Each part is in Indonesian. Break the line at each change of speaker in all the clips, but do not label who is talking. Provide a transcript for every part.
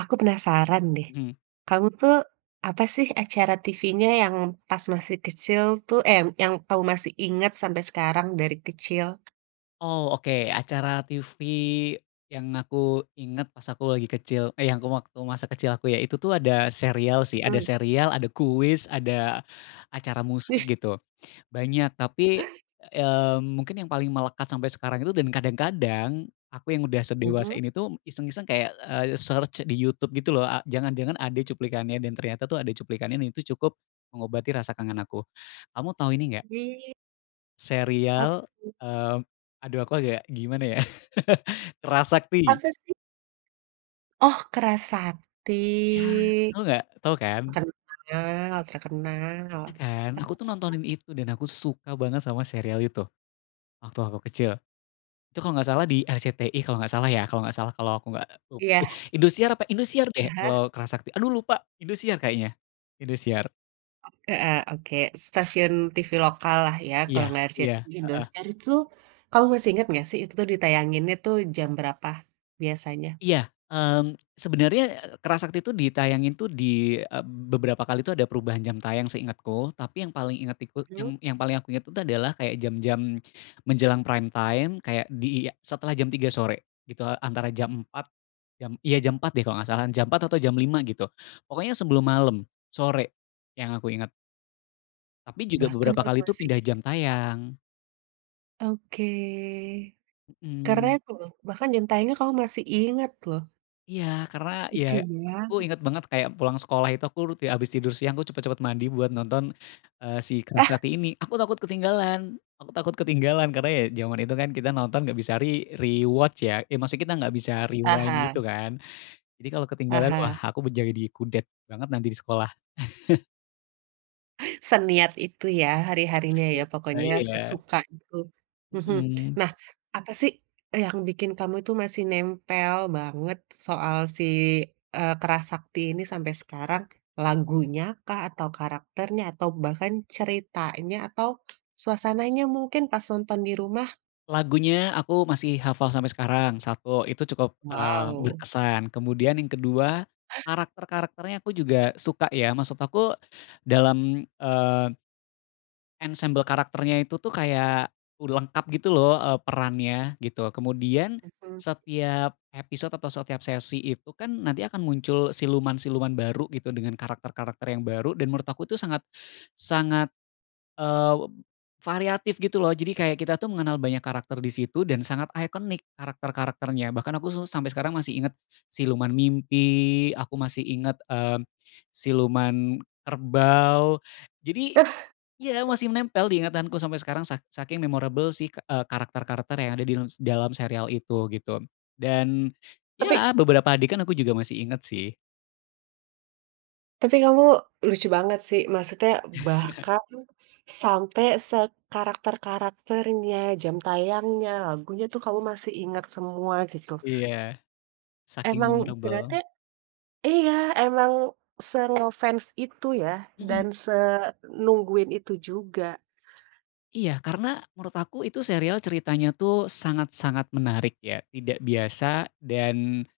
Aku penasaran deh,
Hmm.
kamu tuh apa sih acara TV-nya yang pas masih kecil, tuh eh, yang kamu masih inget sampe sekarang dari kecil?
Oh, oke. Acara TV yang aku ingat, pas aku lagi kecil eh, yang waktu masa kecil aku ya, itu tuh ada serial sih, ada
Mhm.
serial, ada kuis, ada acara musik
Ih.
gitu. Banyak, tapi, eee, mungkin yang paling melekat sampai sekarang itu dan kadang-kadang, aku yang udah sedewasa
Hmm.
ini tuh iseng-iseng kayak, eee, search di YouTube gitu loh. A jangan-jangan ada cuplikannya dan ternyata tuh ada cuplikannya. Dan itu cukup mengobati rasa kangen aku. Kamu tahu ini, nggak
Ih. Apa
serial
tuh?
mmm, aduh aku agak gimana ya, Kera Sakti.
Masa sih? Oh, Kera Sakti,
Ya, tau nggak? Tau kan?
kenal terkenal.
Ya kan? Aku tuh
[unintelligible]
nontonin itu dan aku suka banget sama serial itu, waktu aku kecil. Itu kalau nggak salah di RCTI kalau nggak salah ya, kalau nggak salah kalau aku nggak lup ih,
Iya.
Indosiar apa, Indosiar deh
Aha.
kalau Kera Sakti aduh lupa Indosiar kayaknya. Indosiar.
Heeh, oke. Stasiun TV lokallah ya, kalo
Iya,
nggak
iya,
RCTI,
heeh.
Indosiar. Itu kamu masih inget nggak sih itu tuh ditayanginnya tuh jam berapa biasanya?
Iya, mmm, sebenarnya, eee, Kera Sakti itu ditayangin, tuh, dieb beberapa kali tuh ada perubahan jam tayang seingetku. Tapi yang paling inget iku
Mhm.
yang yang paling aku ingat itu adalah kayak jam-jam menjelang prime time, kayak disetelah jam 03:00 sore gitu, antara jam 04:00. Jam iya, jam 04:00 deh, kalau nggak salah, jam 04:00 atau jam 05:00 gitu, pokoknya sebelum malam, sore yang aku ingat. Tapi juga
Bahkan
beberapa
kamu
kali itu
masih
pindah jam
inget.
tayang.
Oke, keren
Mhm.
loh. Bahkan jam tayangnya kamu masih inget loh.
Iya, karena ya
Lucu
aku
banget.
inget banget kayak pulang sekolah itu aku rut ya habis tidur siang, aku cepat-cepat mandi buat nonton, eee, si Kera
Ah.
Sakti ini. Aku takut ketinggalan aku takut ketinggalan. Karena ya zaman itu kan kita nonton nggak bisa re rewatch ya. Eh, maksudnya kita nggak bisa rewind gitu,
Aha.
kan. Jadi kalau ketinggalan, wah
Aha.
aku menjadi kudet banget nanti di sekolah.
Seniat itu ya, hari-harinya ya
Iya
pokoknya
iya iya.
sesuka itu, mhm.
Mhm.
Nah, apa sih yang bikin kamu itu masih nempel banget soal si, eee, Kera Sakti ini sampai sekarang? Lagunya kah, atau karakternya, atau bahkan ceritanya, atau suasananya mungkin pas nonton di rumah?
Lagunya aku masih hafal sampai sekarang, satu, itu cukup, eee,
Wow.
berkesan. Kemudian yang kedua, karakter-karakternya aku juga suka, ya. Maksud aku, dalam, eee ensembel karakternya itu tuh kayak u lengkap gitu loh, eee, perannya gitu. Kemudian
Hmm.
setiap episode atau setiap sesi itu kan nanti akan muncul siluman-siluman baru gitu, dengan karakter-karakter yang baru, dan menurut aku tuh sangat sangat, eee, variatif gitu loh. Jadi kayak kita tuh mengenal banyak karakter di situ, dan sangat ikonik karakter-karakternya. Bahkan aku suh sampai sekarang masih ingat siluman mimpi, aku masih ingat, eee, siluman kerbau. Jadi iya, masih menempel di ingatanku sampai sekarang, sak saking memorable sih, eee, karakter-karakter yang ada dins dalam serial itu, gitu. Dan,
Tapi
ya beberapa adegan aku juga masih ingat sih.
Tapi kamu lucu banget sih, maksudnya bahkan sampe sekarakter-karakternya, jam tayangnya, lagunya, tuh kamu masih ingat semua, gitu.
Iya, saking
Emang berarti
memorable.
iya, emang se-nge-fans itu ya,
Mhm.
dan senungguin itu juga.
Iya. Karena menurut aku itu serial ceritanya tuh sangat-sangat menarik ya, tidak biasa, dan,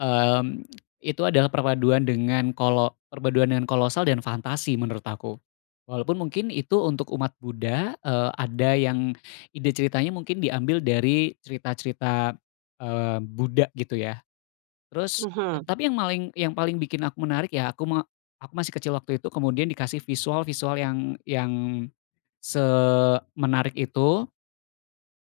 mmm, itu adalah perpaduan dengan kolo perpaduan dengan kolosal dan fantasi menurut aku. Walaupun mungkin itu untuk umat Buddha, eee, ada yang ide ceritanya mungkin diambil dari cerita-cerita, eee, Buddha gitu ya. Terus
Mhm.
tapi yang maling yang paling bikin aku menarik ya, aku me aku masih kecil waktu itu, kemudian dikasih visual-visual yang yang semenarik itu,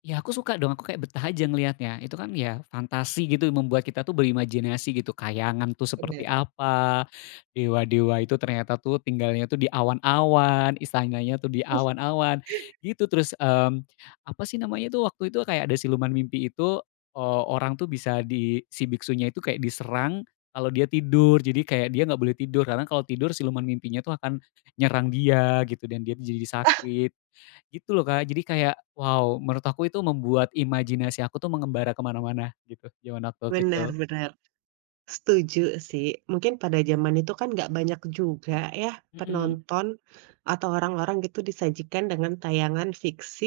ya, aku suka dong, aku kayak betah aja ngeliatnya. Itu kan ya fantasi gitu, membuat kita tuh berimajinasi gitu. Kayangan tuh seperti
Bener.
apa, dewa-dewa itu ternyata tuh tinggalnya tuh di awan-awan, istananya tuh di awan-awan, gitu. Terus, mmm, apa sih namanya tuh, waktu itu, kayak ada siluman mimpi itu, eee, orang tuh bisa di si biksunya itu kayak diserang kalau dia tidur. Jadi kayak dia nggak boleh tidur, karena kalau tidur siluman mimpinya tuh akan nyerang dia gitu, dan dia tuh jadi sakit, gitu loh, Kak. Jadi kayak, wow, menurut aku itu membuat imajinasi aku tuh mengembara ke mana-mana, gitu, zaman aku
Bener
kecil.
bener. Setuju sih. Mungkin pada zaman itu kan nggak banyak juga ya
Mhm.
penonton atau orang-orang gitu disajikan dengan tayangan fiksi,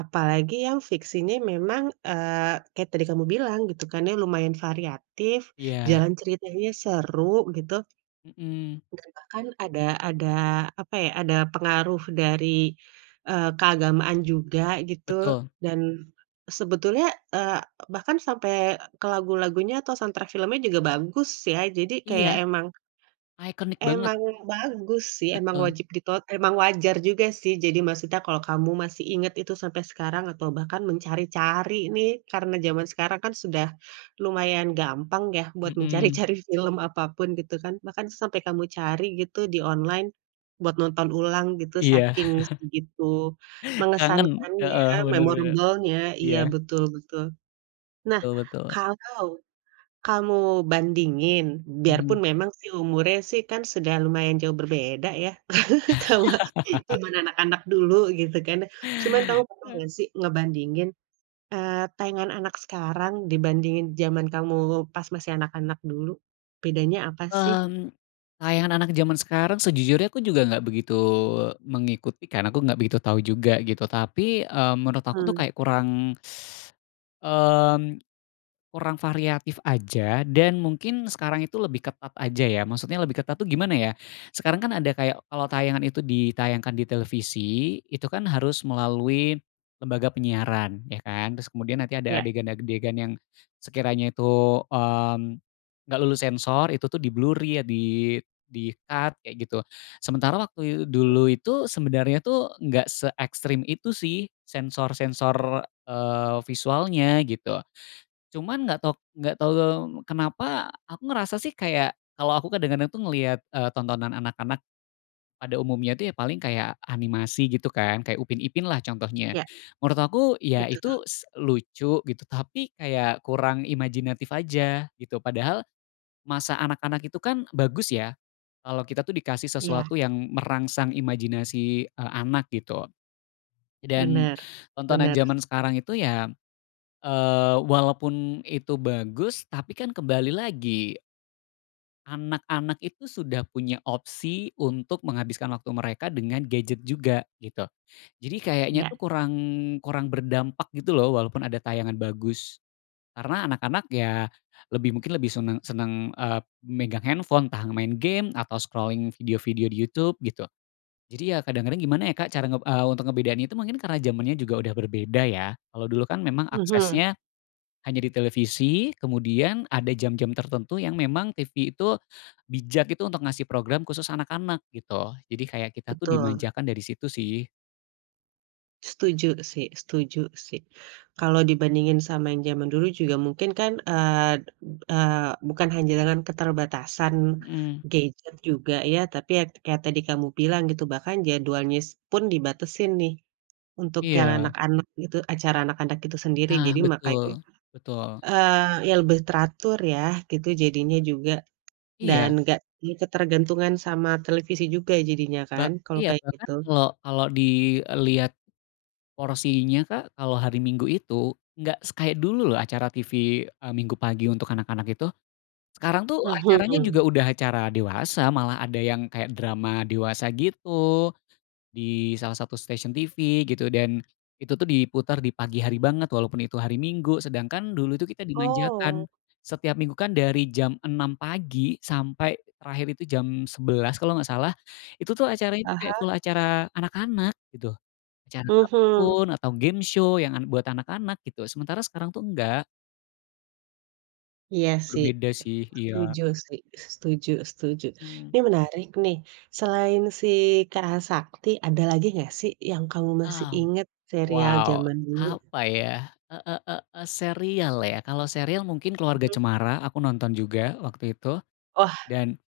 apalagi yang fiksinya memang eee, kayak tadi kamu bilang gitu kan ya, lumayan variatif,
Iya.
jalan ceritanya seru, gitu.
Mhm.
Dan bahkan ada ada apa ya, ada pengaruh dari, eee, keagamaan juga, gitu.
Betul.
Dan sebetulnya eee, bahkan sampe ke lagu-lagunya atau soundtrack filmnya juga bagus, ya? Jadi kayak
Iya.
emang
Ikonik banget.
emang bagus sih, emang
Betul.
wajib diton emang wajar juga sih. Jadi maksudnya kalo kamu masih inget itu sampai sekarang atau bahkan mencari-cari nih, karena zaman sekarang kan sudah lumayan gampang ya buat
Mhm.
mencari-cari film apapun, gitu kan? Bahkan sampai kamu cari gitu di online, buat nonton ulang gitu
Iya.
saking segitu
Kangen,
mengesankannya,
heeh, bener bener.
memorable-nya, iya,
Iya.
betul betul. Nah,
Betul betul.
kalau kamu bandingin, biarpun
Mhm.
memang sih, umurnya sih kan sudah lumayan jauh berbeda ya, sama zaman anak-anak dulu gitu kan, cuman kamu pernah nggak sih ngebandingin, eee, tayangan anak sekarang dibandingin zaman kamu pas masih anak-anak dulu? Bedanya apa sih?
Mmm, tayangan anak-anak zaman sekarang sejujurnya aku juga nggak begitu mengikuti, karena aku nggak begitu tahu juga, gitu. Tapi, mmm, menurut aku tuh
Hmm.
kayak kurang mmm, kurang variatif aja, dan mungkin sekarang itu lebih ketat aja ya. Maksudnya lebih ketat tuh gimana ya, sekarang kan ada kayak kalau tayangan itu ditayangkan di televisi, itu kan harus melalui lembaga penyiaran, ya, kan? Terus kemudian nanti ada
Iya.
adegan-adegan yang sekiranya itu, mmm, nggak lulus sensor, itu tuh di-blur ya, di di-cut kayak gitu. Sementara waktu
Hmm.
dulu itu, sebenarnya tuh nggak seekstrem itu sih sensor-sensor, eee, visualnya, gitu. Cuman nggak tahu nggak tahu kenapa aku ngerasa sih kayak kalau aku kadang-kadang tuh ngelihat, eee, tontonan anak-anak pada umumnya tuh ya paling kayak animasi, gitu, kan? Kayak Upin Ipin lah contohnya.
Iya.
Menurut aku ya itu
Betul.
s lucu, gitu, tapi kayak kurang imajinatif aja, gitu. Padahal masa anak-anak itu kan bagus ya kalo kita tuh dikasih
Iya.
sesuatu yang merangsang imajinasi, eee, anak, gitu. Dan,
Bener,
tontonan
bener.
zaman sekarang itu ya, eee, walaupun itu bagus, tapi kan kembali lagi anak-anak itu sudah punya opsi untuk menghabiskan waktu mereka dengan gadget juga, gitu. Jadi kayaknya
Iya.
tuh kurang kurang berdampak gitu loh, walaupun ada tayangan bagus. Karena anak-anak ya lebih mungkin lebih seneng seneng, eee, megang handphone, entah main game, atau scrolling video-video di YouTube, gitu. Jadi, ya, kadang-kadang gimana ya Kak, cara nge eee, untuk ngebedain itu mungkin karena zamannya juga udah berbeda, ya? Kalau dulu kan memang
Mhm.
aksesnya hanya di televisi, kemudian ada jam-jam tertentu yang memang TV itu bijak gitu untuk ngasih program khusus anak-anak, gitu. Jadi kayak kita tuh
Betul.
dimanjakan dari situ, sih.
Setuju sih setuju sih. Kalau dibandingin sama yang zaman dulu juga mungkin kan, eee eee, bukan hanya dengan keterbatasan
Mhm.
gadget juga ya, tapi ya kayak tadi kamu bilang gitu, bahkan jadwalnya pun dibatesin nih, untuk yang
Iya.
anak-anak gitu acara anak-anak itu sendiri.
Nah,
Jadi, makanya,
betul, betul.
eee, ya, lebih teratur, ya, gitu, jadinya juga, dan
Iya.
nggak di ketergantungan sama televisi juga jadinya
Ba
kan, kalau
iya,
kayak
bahkan
gitu?
kalo kalo dilihat porsinya Kak, kalau hari Minggu itu, nggak se kayak dulu loh acara TV, eee, Minggu pagi untuk anak-anak itu. Sekarang tuh acaranya juga
Mhm.
udah acara dewasa, malah ada yang kayak drama dewasa gitu, di salah satu stasiun TV gitu, dan, itu tuh diputer di pagi hari banget walaupun itu hari Minggu. Sedangkan, dulu itu kita dimanjakan.
Oh.
Setiap Minggu kan dari jam 6 pagi, sampai terakhir itu jam 11 kalau nggak salah, itu tuh acaranya itu kayak
Aha.
full acara anak-anak, gitu. Acara
Mhm.
kartun, atau game show, yang an buat anak-anak, gitu. Sementara sekarang tuh enggak.
Iya sih.
Berbeda sih, iya.
Setuju sih, setuju setuju.
Hmm.
Ini menarik nih, selain si Kera Sakti, ada lagi nggak sih yang kamu masih
Mmm,
inget serial
wow!
zaman dulu?
Apa, ya? E e e e serial, ya? Kalau serial mungkin Keluarga
Hmm.
Cemara, aku nonton juga waktu itu,
Wah.
dan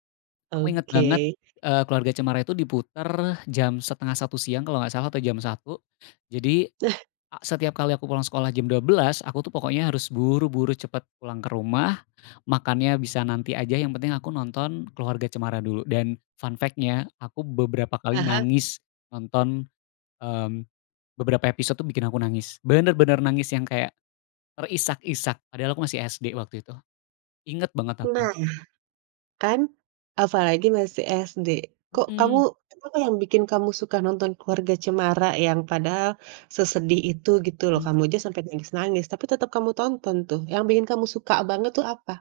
aku inget banget,
Oke.
eee, Keluarga Cemara itu diputer jam 12.30 siang kalau nggak salah, atau jam 1. Jadi,
Nah.
a setiap kali aku pulang sekolah jam 12, aku tuh pokoknya harus buru-buru cepet pulang ke rumah, makannya bisa nanti aja, yang penting aku nonton Keluarga Cemara dulu. Dan, fun fact-nya aku beberapa kali
Aha.
nangis nonton mmm, beberapa episode tuh bikin aku nangis. Bener-bener nangis yang kayak terisak-isak, padahal aku masih SD waktu itu. Inget banget aku.
Nah, kan! Apalagi masih SD. Kok kamu
Mhm.
apa yang bikin kamu suka nonton Keluarga Cemara yang padahal sesedih itu gitu loh,
Mmm.
kamu aja sampe nangis-nangis, tapi tetep kamu tonton tuh, yang bikin kamu suka banget tuh apa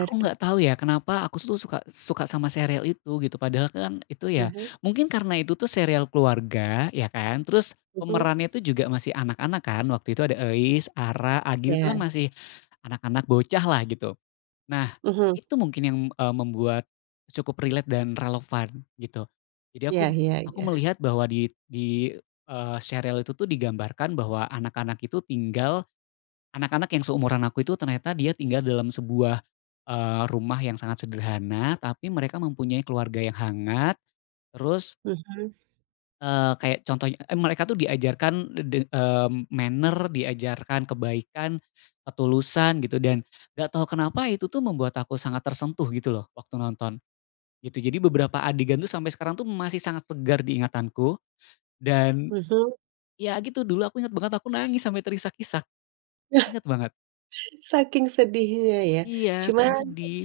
Aku nggak tahu ya, kenapa aku tu suka suka sama serial itu, gitu. Padahal kan itu
Ah
ya
hah.
mungkin karena itu tuh serial keluarga ya kan, terus
Mhm.
pemerannya itu juga masih anak-anak kan, waktu itu ada Euis, Ara, Agil, itu kan
Ya.
masih anak-anak bocahlah, gitu. Nah,
Mhm.
itu mungkin yang, eee, membuat cukup relate dan relevan, gitu. Jadi
Iya
aku
iya
aku
iyes.
melihat bahwa di di eee, serial itu tuh digambarkan bahwa anak-anak itu tinggal anak-anak yang seumuran aku itu ternyata dia tinggal dalam sebuah, eee, rumah yang sangat sederhana, tapi mereka mempunyai keluarga yang hangat, terus
Mhm.
eee, kayak contohnya eh, mereka tuh diajarkan de de mmm, manner, diajarkan kebaikan, ketulusan, gitu. Dan, nggak tau kenapa itu tuh membuat aku sangat tersentuh gitu loh, waktu nonton, gitu. Jadi, beberapa adegan tuh sampai sekarang tuh masih sangat segar di ingatanku, dan
Mhm.
ya, gitu, dulu aku inget banget aku nangis sampai terisak-isak, inget banget.
Saking sedihnya, ya?
Iya,
Cuman
saking sedih.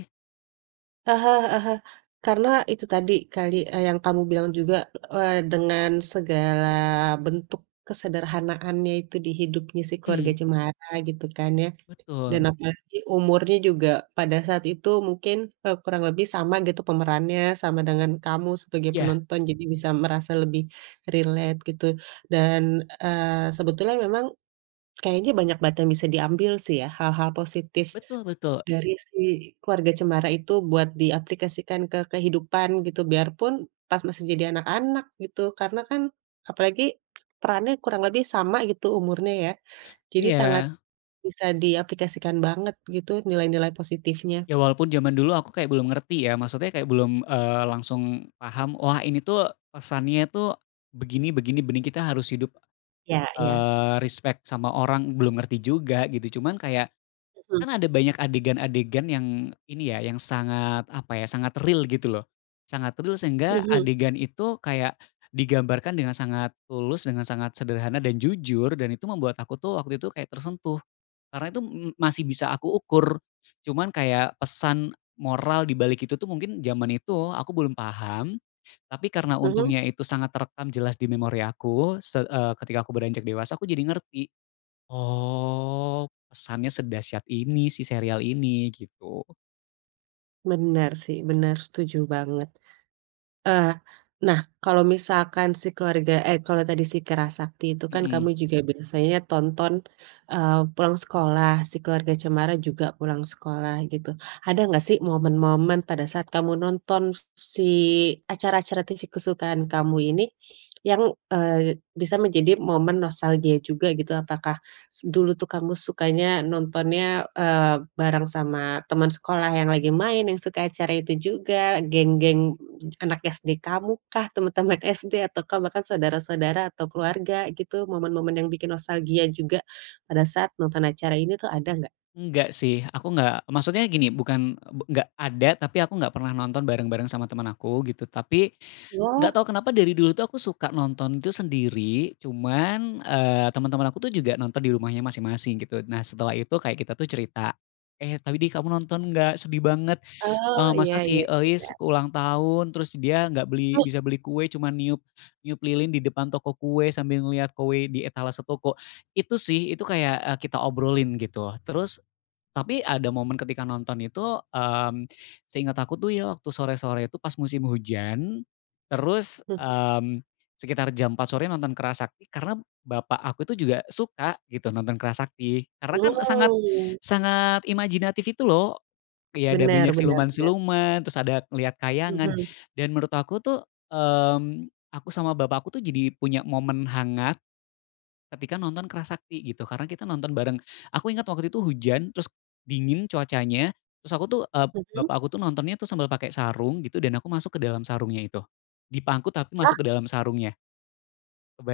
Aha, heeh heeh. Karena itu tadi kali, eee, yang kamu bilang juga, eee, dengan segala bentuk kesederhanaannya itu di hidupnya si Keluarga
Mhm.
Cemara gitu kan ya. Dan
Betul.
apalagi umurnya juga pada saat itu mungkin, eee, kurang lebih sama gitu pemerannya, sama dengan kamu sebagai
Iya.
penonton. Jadi bisa merasa lebih relate, gitu. Dan, eee, sebetulnya memang kayaknya banyak banget yang bisa diambil sih ya, hal-hal positif
Betul betul.
dari si Keluarga Cemara itu buat diaplikasikan ke kehidupan gitu, biarpun pas masih jadi anak-anak, gitu. Karena kan apalagi perannya kurang lebih sama gitu umurnya ya, jadi sangat
Iya.
bisa diaplikasikan banget gitu nilai-nilai positifnya.
Ya, walaupun zaman dulu aku kayak belum ngerti ya, maksudnya kayak belum, eee, langsung paham, "Wah, ini tuh pesannya tuh begini begini benih Kita harus hidup,
Iya iya.
eee, respek sama orang" Belum ngerti juga, gitu. Cuman kayak
Mhm.
kan ada banyak adegan-adegan yang ini ya, yang sangat apa ya, sangat real, gitu loh. Sangat real sehingga
Mhm.
adegan itu kayak digambarkan dengan sangat tulus, dengan sangat sederhana, dan jujur, dan itu membuat aku tuh waktu itu kayak tersentuh. Karena itu m masih bisa aku ukur. Cuman kayak pesan moral di balik itu tuh mungkin zaman itu aku belum paham, tapi karena
Mhm.
untungnya itu sangat terekam jelas di memori aku se eee, ketika aku beranjak dewasa aku jadi ngerti. "Oh, pesannya sedahsyat ini, si serial ini." Gitu.
Benar sih, benar, setuju banget. Eee, nah, kalau misalkan si keluarga eh kalau tadi si Kera Sakti itu kan kamu
Mhm.
juga biasanya tonton, eee, pulang sekolah si Keluarga Cemara juga pulang sekolah gitu. Ada nggak sih momen-momen pada saat kamu nonton si, acara-acara TV kesukaan kamu ini, yang, eee, bisa menjadi momen nostalgia juga gitu, apakah s dulu tuh kamu sukanya nontonnya, eee, bareng sama teman sekolah yang lagi main, yang suka acara itu juga, geng-geng anak SD kamukah? Teman-teman SD? Ataukah bahkan saudara-saudara atau keluarga gitu momen-momen yang bikin nostalgia juga, pada saat nonton acara ini tuh, ada nggak?
Enggak sih, aku enggak maksudnya gini, bukan, e be enggak ada tapi aku enggak pernah nonton bareng-bareng sama teman aku, gitu. Tapi,
Wah.
enggak tahu kenapa dari dulu tuh aku suka nonton itu sendiri cuman, eee, teman-teman aku tuh juga nonton di rumahnya masing-masing, gitu. Nah, setelah itu kayak kita tuh cerita, "Eh, tadi kamu nonton nggak, sedih banget,
Oh,
eee,
iya
masa si
iya
Euis
iya.
ulang tahun terus dia gak beli bisa beli kue cuma niup niup lilin di depan toko kue sambil ngeliat kue di etalase toko," itu sih, itu kayak e kita obrolin gitu loh. Terus, tapi ada momen ketika nonton itu, mmm, seinget aku tuh ya, waktu sore-sore itu pas musim hujan, terus,
Mhm.
mmm, sekitar jam 4.00 sore nonton Kera Sakti karena bapak aku tuh juga suka gitu, nonton Kera Sakti karena kan sangat
Mmm.
sangat imajinatif itu loh, kayak ada
Benar
banyak
benar benar.
siluman-siluman terus ada ngelihat khayangan,
Mhm.
dan menurut aku tuh, mmm, aku sama bapak aku tuh jadi punya momen hangat, ketika nonton Kera Sakti gitu, karena kita nonton bareng. Aku inget waktu itu hujan, terus dingin cuacanya, terus aku tuh e
Mhm?
bapak aku tuh nontonnya tuh sambil pakai sarung gitu, dan aku masuk ke dalam sarungnya itu, dipangku tapi
Lah?
masuk ke dalam sarungnya.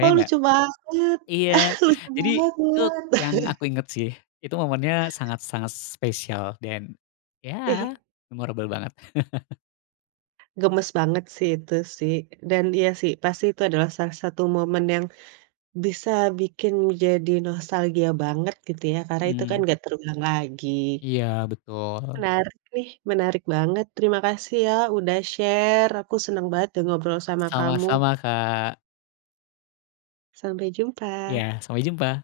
Kok,
nggak?
lucu banget.
Iya,
Lucu
jadi itu
banget.
yang aku inget sih. Itu momennya sangat-sangat spesial dan, ya
Ih.
memorable banget.
Gemes banget sih, itu sih, dan iya sih, pasti itu adalah salah satu momen yang, bisa bikin jadi nostalgia banget gitu ya, karena itu kan
Mhm.
nggak terulang lagi.
Iya, betul.
Menarik nih, menarik banget, terima kasih ya udah share, aku seneng banget deh ngobrol sama kamu.
Sama-sama Kak.
Sampai jumpa.
Iya, sampai jumpa.